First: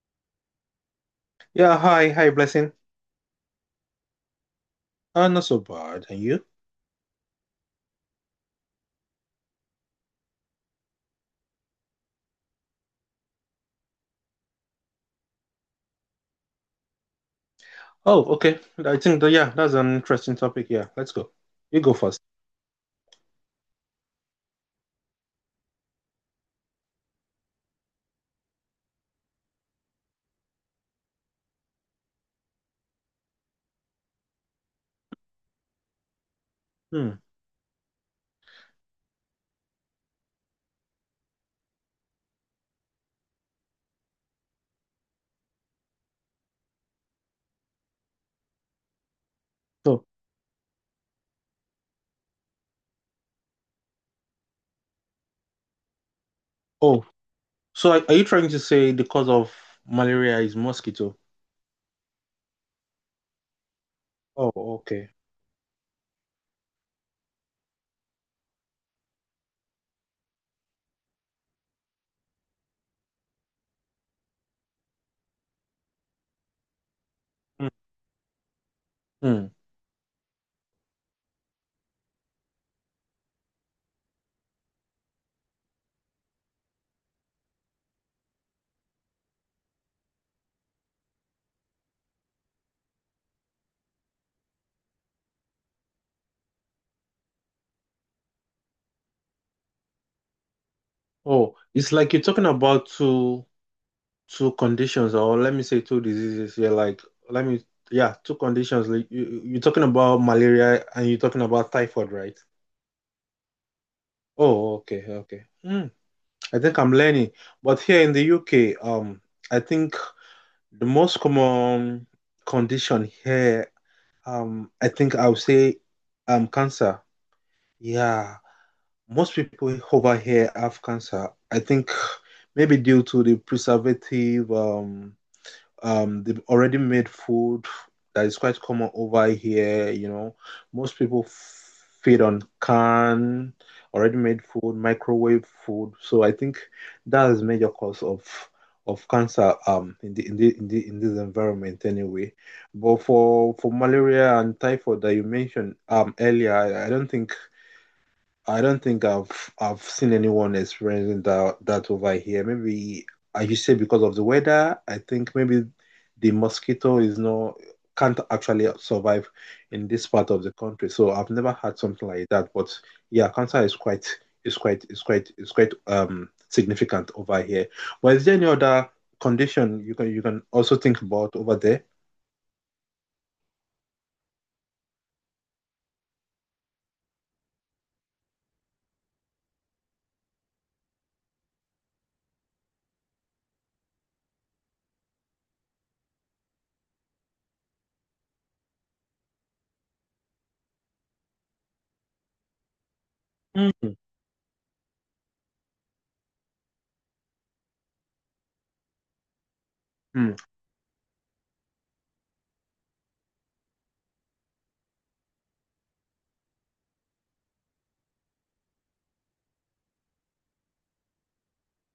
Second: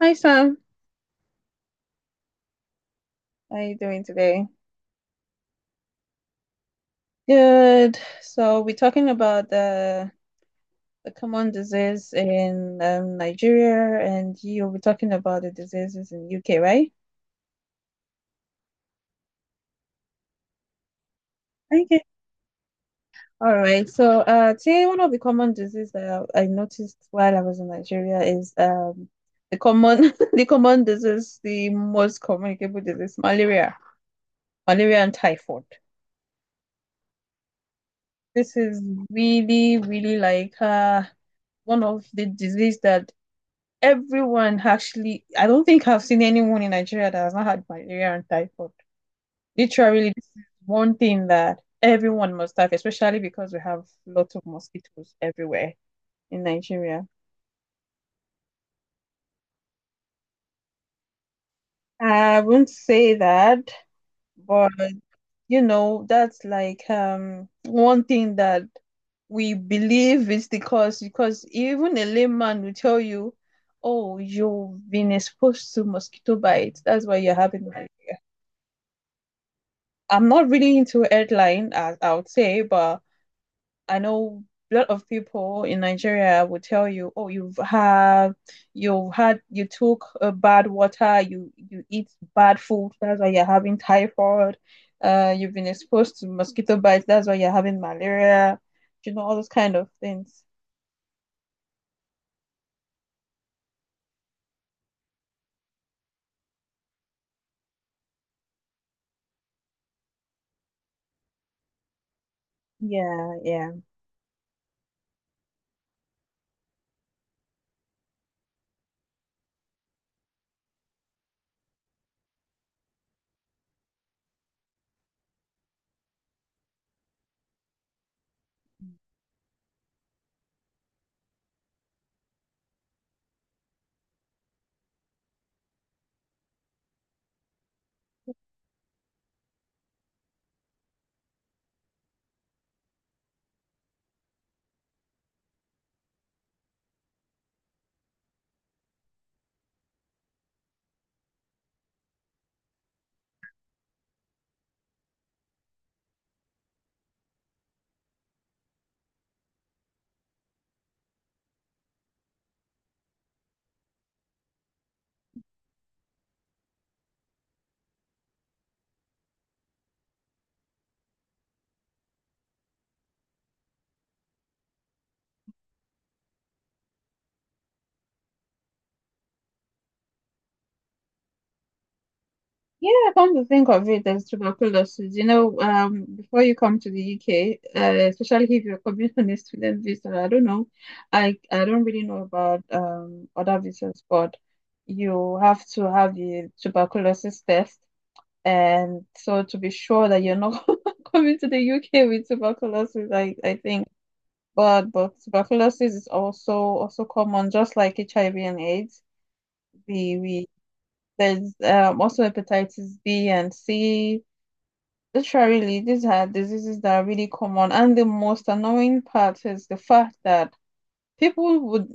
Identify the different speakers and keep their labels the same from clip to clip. Speaker 1: Hi Sam,
Speaker 2: Yeah, hi, Blessing.
Speaker 1: how are you doing today?
Speaker 2: Not so bad. And you?
Speaker 1: Good. So we're talking about the common disease in Nigeria, and you'll be talking about the diseases in UK, right?
Speaker 2: Oh, okay. I think that, yeah, that's an interesting topic. Yeah, let's go. You go
Speaker 1: Okay.
Speaker 2: first.
Speaker 1: All right. So today one of the common diseases that I noticed while I was in Nigeria is the common the common disease, the most communicable disease, malaria, malaria and typhoid.
Speaker 2: Hmm.
Speaker 1: This is really, really like one of the disease that everyone actually, I don't think I've seen anyone in Nigeria that has not had malaria and typhoid.
Speaker 2: So,
Speaker 1: Literally, this is one thing that everyone must have, especially because we have lots of mosquitoes everywhere in
Speaker 2: oh,
Speaker 1: Nigeria.
Speaker 2: so are you trying to say the cause of malaria is mosquito?
Speaker 1: I wouldn't say that,
Speaker 2: Oh,
Speaker 1: but
Speaker 2: okay.
Speaker 1: you know, that's like one thing that we believe is the cause because even a layman will tell you, oh, you've been exposed to mosquito bites. That's why you're
Speaker 2: Hmm.
Speaker 1: having.
Speaker 2: hmm.
Speaker 1: I'm not really into airline, as I would say, but I know a lot of people in Nigeria would tell you, oh, you've had, you took bad water, you eat bad food, that's why you're having typhoid. You've been exposed to mosquito bites, that's why you're having malaria. You know, all those kind of things.
Speaker 2: Oh, it's like you're talking about two conditions, or let me say two diseases. Yeah, let me, yeah, two conditions. Like you're talking about malaria and you're talking about typhoid, right?
Speaker 1: Yeah, yeah.
Speaker 2: Oh, okay. Hmm. I think I'm learning. But here in the UK, I think the most common condition here, I think I would say, cancer. Yeah, most people over here have cancer. I think maybe due to the preservative, they've already made food that is quite common over here. You know, most people feed on canned, already made food, microwave food. So I think that is major cause of cancer in the in this environment anyway. But for malaria and typhoid that you mentioned earlier, I don't think I don't think I've seen anyone experiencing that over here. Maybe as you say because of the weather, I think maybe the mosquito is not can't actually survive in this part of the country. So I've never had something like that. But yeah, cancer is quite is quite is quite is quite significant over here. But is there any other condition you can also think about over there?
Speaker 1: Yeah, come to think of it, as tuberculosis. You know, before you come to the UK, especially if you're coming on a student visa, I don't know, I don't really know about other visas, but you have to have the tuberculosis test, and so to be sure that you're not coming to the UK with tuberculosis, I think.
Speaker 2: Mm.
Speaker 1: But tuberculosis is also common, just like HIV and AIDS. We
Speaker 2: Mm.
Speaker 1: we there's also hepatitis B and C. Literally, these are diseases that are really common. And the most annoying part is the fact that people would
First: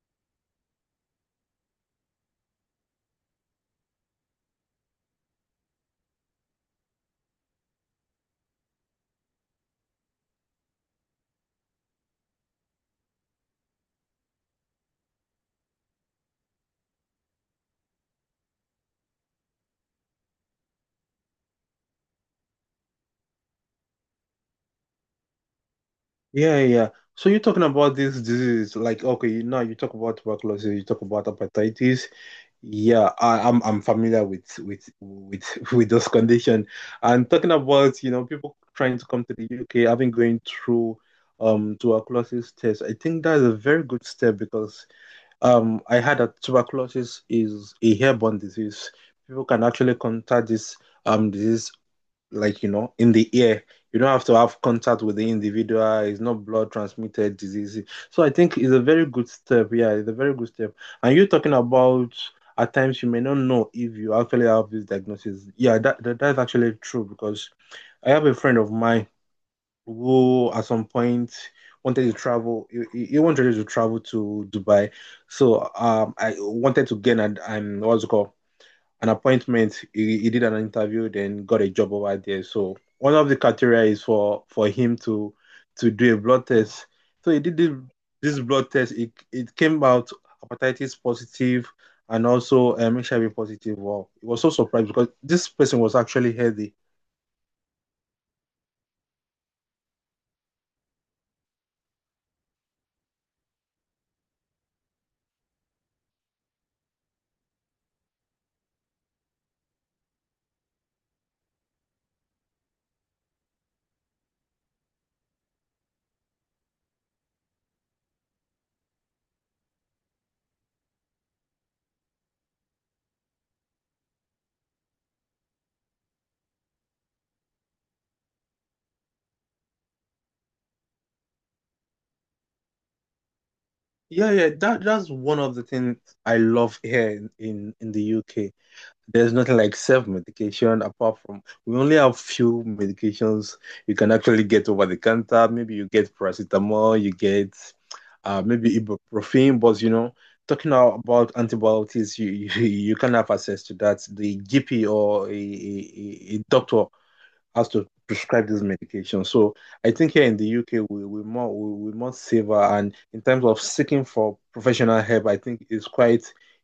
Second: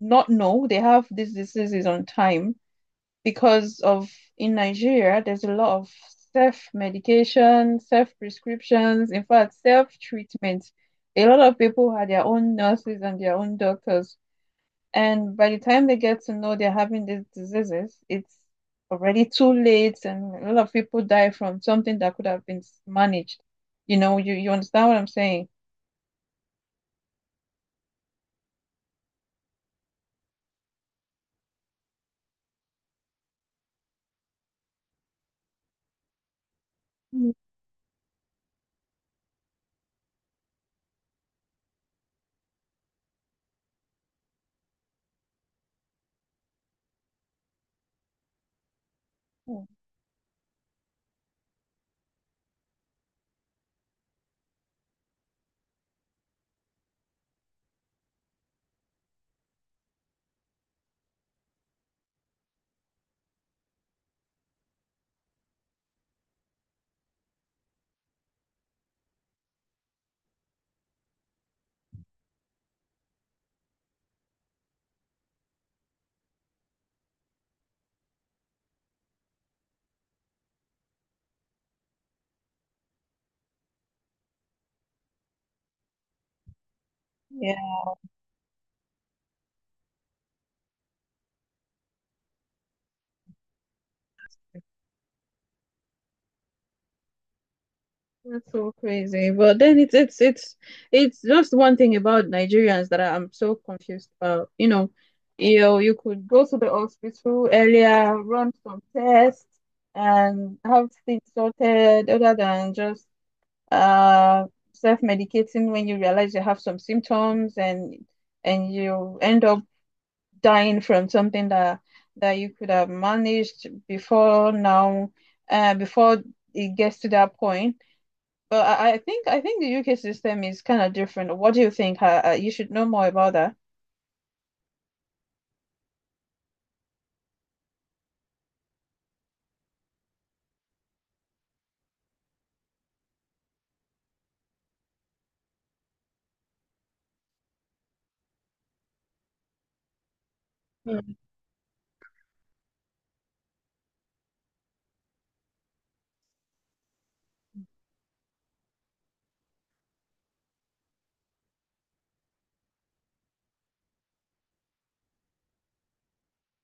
Speaker 1: not know they have these diseases on time because of in Nigeria, there's a lot of self-medication, self-prescriptions, in fact, self-treatment. A lot of people had their own nurses and their own doctors. And by the time they get to know they're having these diseases, it's already too late, and a lot of people die from something that could have been managed. You know, you understand what I'm saying?
Speaker 2: Yeah, yeah. So you're talking about this disease, like okay, now you talk about tuberculosis, you talk about hepatitis. Yeah, I'm familiar with with those condition. And
Speaker 1: Mm.
Speaker 2: talking about, you know, people trying to come to the UK, having going through tuberculosis test, I think that's a very good step because I heard that tuberculosis is a airborne disease. People can actually contact this disease like you know in the air. You don't have to have contact with the individual. It's not blood transmitted disease, so I think it's a very good step. Yeah, it's a very good step. And you are talking about, at times you may not know if you actually have this diagnosis. Yeah, that, that's actually true because I have a friend of mine who at some point wanted to travel. He wanted to travel to Dubai. So I wanted to get an what's it called, an appointment. He did an interview, then got a job over there. So one of the criteria is for him to do a blood test. So
Speaker 1: Yeah,
Speaker 2: this blood test. It came out hepatitis positive and also HIV positive. Wow, it was so surprised because this person was actually healthy.
Speaker 1: that's so crazy. But then it's it's just one thing about Nigerians that I'm so confused about. You know, you could go to the hospital earlier, run some tests, and have things sorted other than just uh, self-medicating when you realize you have some symptoms and you end up dying from something that that you could have managed before now, before it gets to that point. But I think the UK system is kind of different. What do you think? You should know more about that.
Speaker 2: Yeah, yeah, that's one of the things I love here in the UK. There's nothing like self-medication apart from we only have few medications you can actually get over the counter. Maybe you get paracetamol, you get maybe ibuprofen, but you know, talking
Speaker 1: Mm.
Speaker 2: about antibiotics, you you can have access to that. The GP or a doctor has to prescribe this medication. So I think here in the UK we more saver and in terms of seeking for professional help, I think it's quite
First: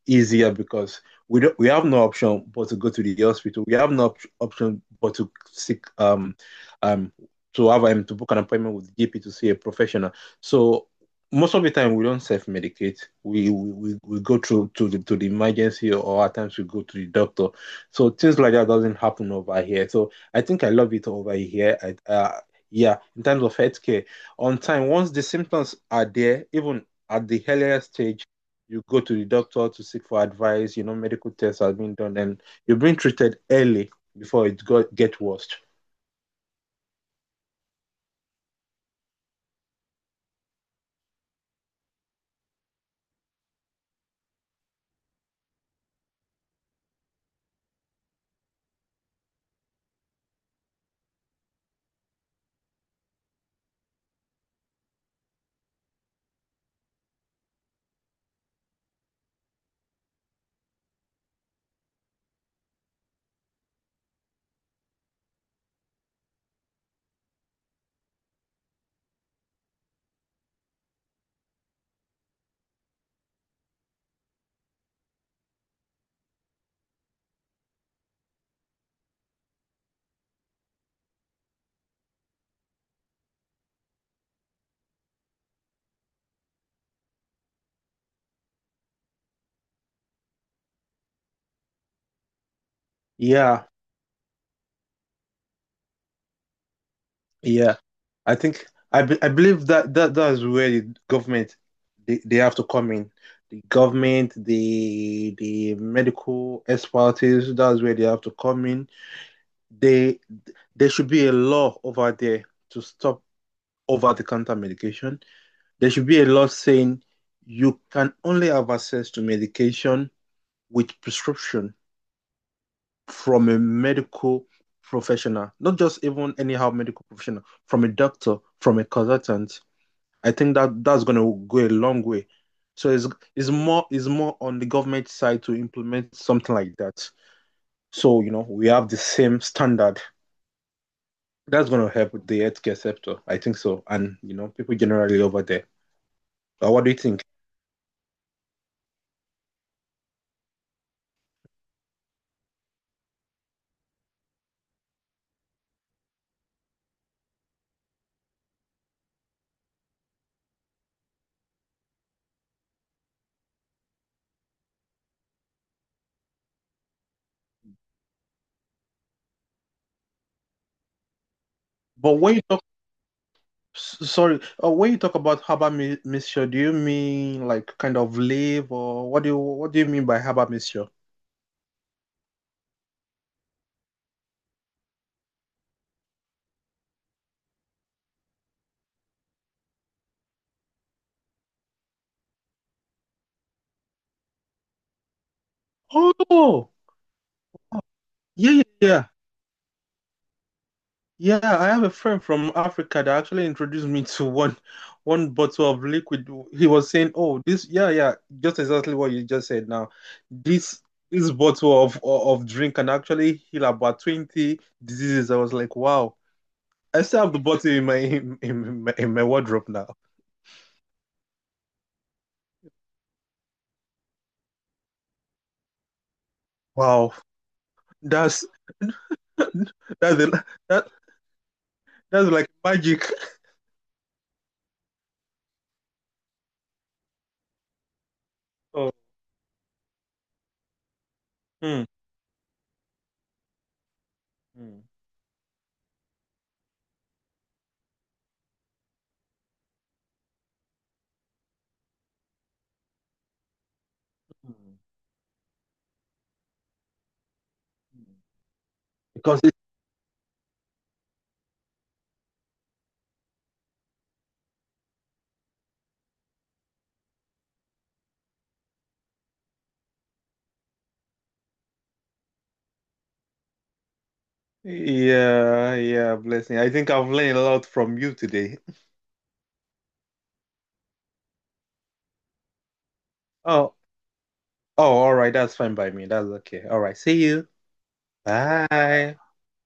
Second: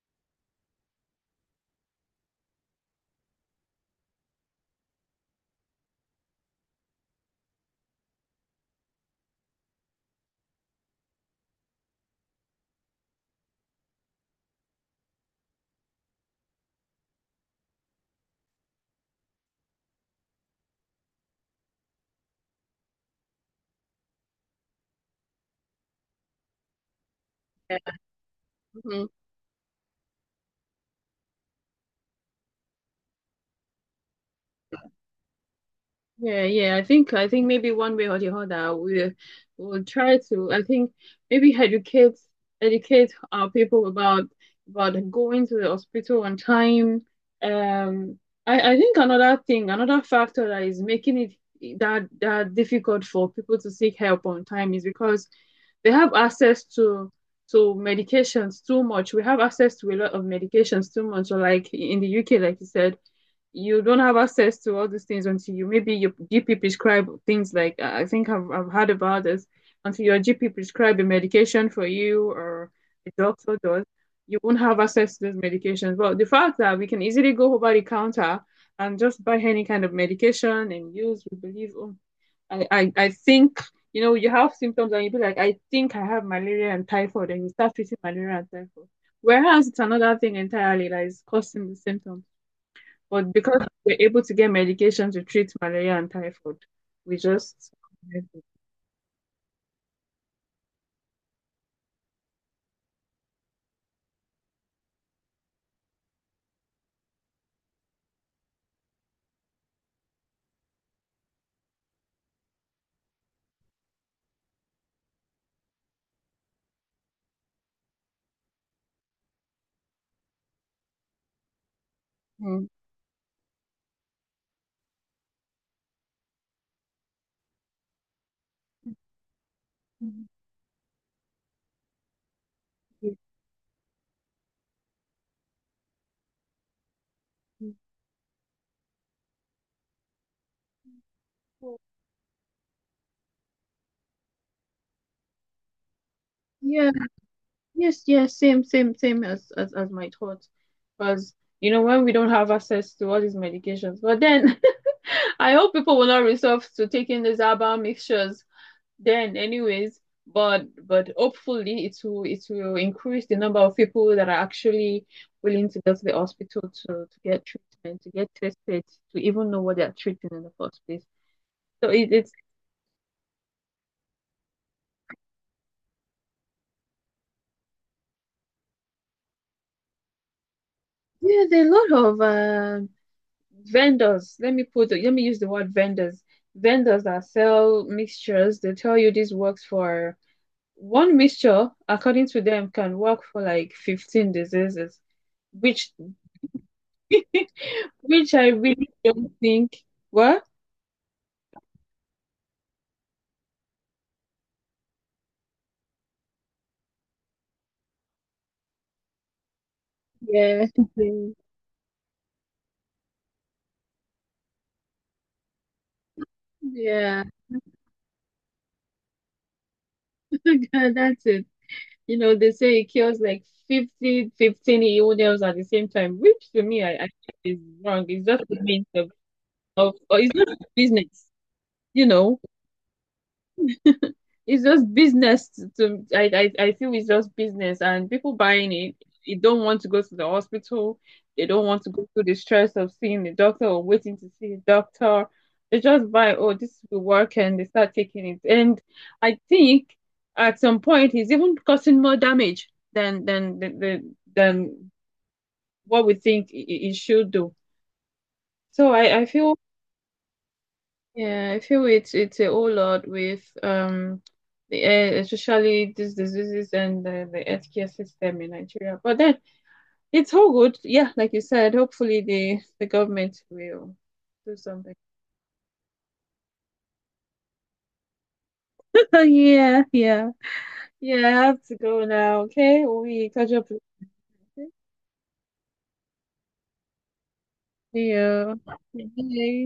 Speaker 2: easier because we have no option but to go to the hospital. We have no option but to seek um to have to book an appointment with GP to see a professional. So most of the time we don't self-medicate. We go through to the emergency or at times we go to the doctor. So things like that doesn't happen over here. So I think I love it over here. Yeah, in terms of healthcare, on time, once the symptoms are there, even at the
Speaker 1: Yeah.
Speaker 2: earlier stage, you go
Speaker 1: Mhm.
Speaker 2: to the doctor to seek for advice, you know, medical tests have been done, and you're being treated early before it got get worse.
Speaker 1: Yeah, yeah. I think maybe one way or the other we will try to I think maybe educate our people about going to the hospital on time. Um I think another thing, another factor that is making it that difficult for people to seek help on time is because they have access to medications too much. We have access to a lot of medications too much. So like in the UK, like you said you don't have access to all these things until you maybe your GP prescribe things like I think I've heard about this until your GP prescribe a medication for you or a doctor does, you won't have access to those medications. But the fact that we can easily go over the counter and just buy any kind of medication and use, we believe, oh, I think, you know, you have symptoms and you be like, I think I have malaria and typhoid, and you start treating malaria and typhoid. Whereas it's another thing entirely that is causing the symptom. But because
Speaker 2: Yeah,
Speaker 1: we're able to get medication to treat malaria and typhoid, we just.
Speaker 2: yeah. I think I believe that that's where the government, they have to come in. The government, the medical expertise, that's where they have to come in. They There should be a law over there to stop over-the-counter medication. There should be a law saying you can only have access to medication with prescription
Speaker 1: Mm.
Speaker 2: from a medical professional, not just even anyhow medical professional, from a doctor, from a consultant. I think that that's going to go a long way. So it's more on the government side to implement something like that. So you know we have the same standard. That's going to help with the healthcare sector. I think so. And, you know, people generally over there. What do
Speaker 1: Yeah,
Speaker 2: you think?
Speaker 1: yes, yes, same as as my thoughts. Because you know, when we don't have access to all these medications, but then I hope people will not resort to taking these herbal mixtures then anyways, but hopefully it will increase the number of people that are actually willing to go to the hospital to get treatment, to get tested, to even know what they're treating in the first place. So
Speaker 2: But
Speaker 1: it's
Speaker 2: when you talk, s- sorry, When you talk about herbal mixture, do you mean like kind of leaf or what do you mean by herbal mixture?
Speaker 1: there's a lot of vendors, let me put, let me use the word vendors, vendors that sell mixtures. They tell you this works for one mixture according to them can work for like 15 diseases which
Speaker 2: Oh,
Speaker 1: which I
Speaker 2: yeah, yeah,
Speaker 1: really
Speaker 2: yeah.
Speaker 1: don't think. What?
Speaker 2: Yeah, I have a friend from Africa that actually introduced me to one bottle of liquid. He was saying, "Oh, this, yeah, yeah, just exactly what you just said now.
Speaker 1: Yeah.
Speaker 2: This this bottle of drink can actually heal about 20 diseases." I was like, "Wow." I
Speaker 1: Yeah.
Speaker 2: still have the bottle in my in my in my wardrobe now.
Speaker 1: That's it. You know, they say it kills like 50, 15 illness at the same time, which to me, I
Speaker 2: Wow.
Speaker 1: think is wrong. It's just
Speaker 2: That's
Speaker 1: a means of,
Speaker 2: that's
Speaker 1: or it's not a
Speaker 2: that
Speaker 1: business, you
Speaker 2: that's
Speaker 1: know.
Speaker 2: like magic.
Speaker 1: It's just business to, I feel it's just business and people buying
Speaker 2: Oh.
Speaker 1: it, they don't want to go to the hospital. They don't want
Speaker 2: Hmm.
Speaker 1: to go through the stress of seeing the doctor or waiting to see the
Speaker 2: Mm,
Speaker 1: doctor. They just buy, oh, this will work and they start taking it. And I think at some point it's even causing more damage than than
Speaker 2: mm,
Speaker 1: than what we think it should do.
Speaker 2: mm.
Speaker 1: So I
Speaker 2: Because
Speaker 1: feel. Yeah, I feel it's a whole lot with the air, especially these diseases and the healthcare system in Nigeria. But then it's all good. Yeah, like you said, hopefully the government will do something.
Speaker 2: yeah, yeah, Blessing. I think I've learned a lot from you today.
Speaker 1: Yeah, yeah, yeah. I have to go now. Okay, we catch up
Speaker 2: Oh,
Speaker 1: later.
Speaker 2: oh, all right. That's fine by me. That's okay. All right. See you.
Speaker 1: See you.
Speaker 2: Bye.
Speaker 1: Bye.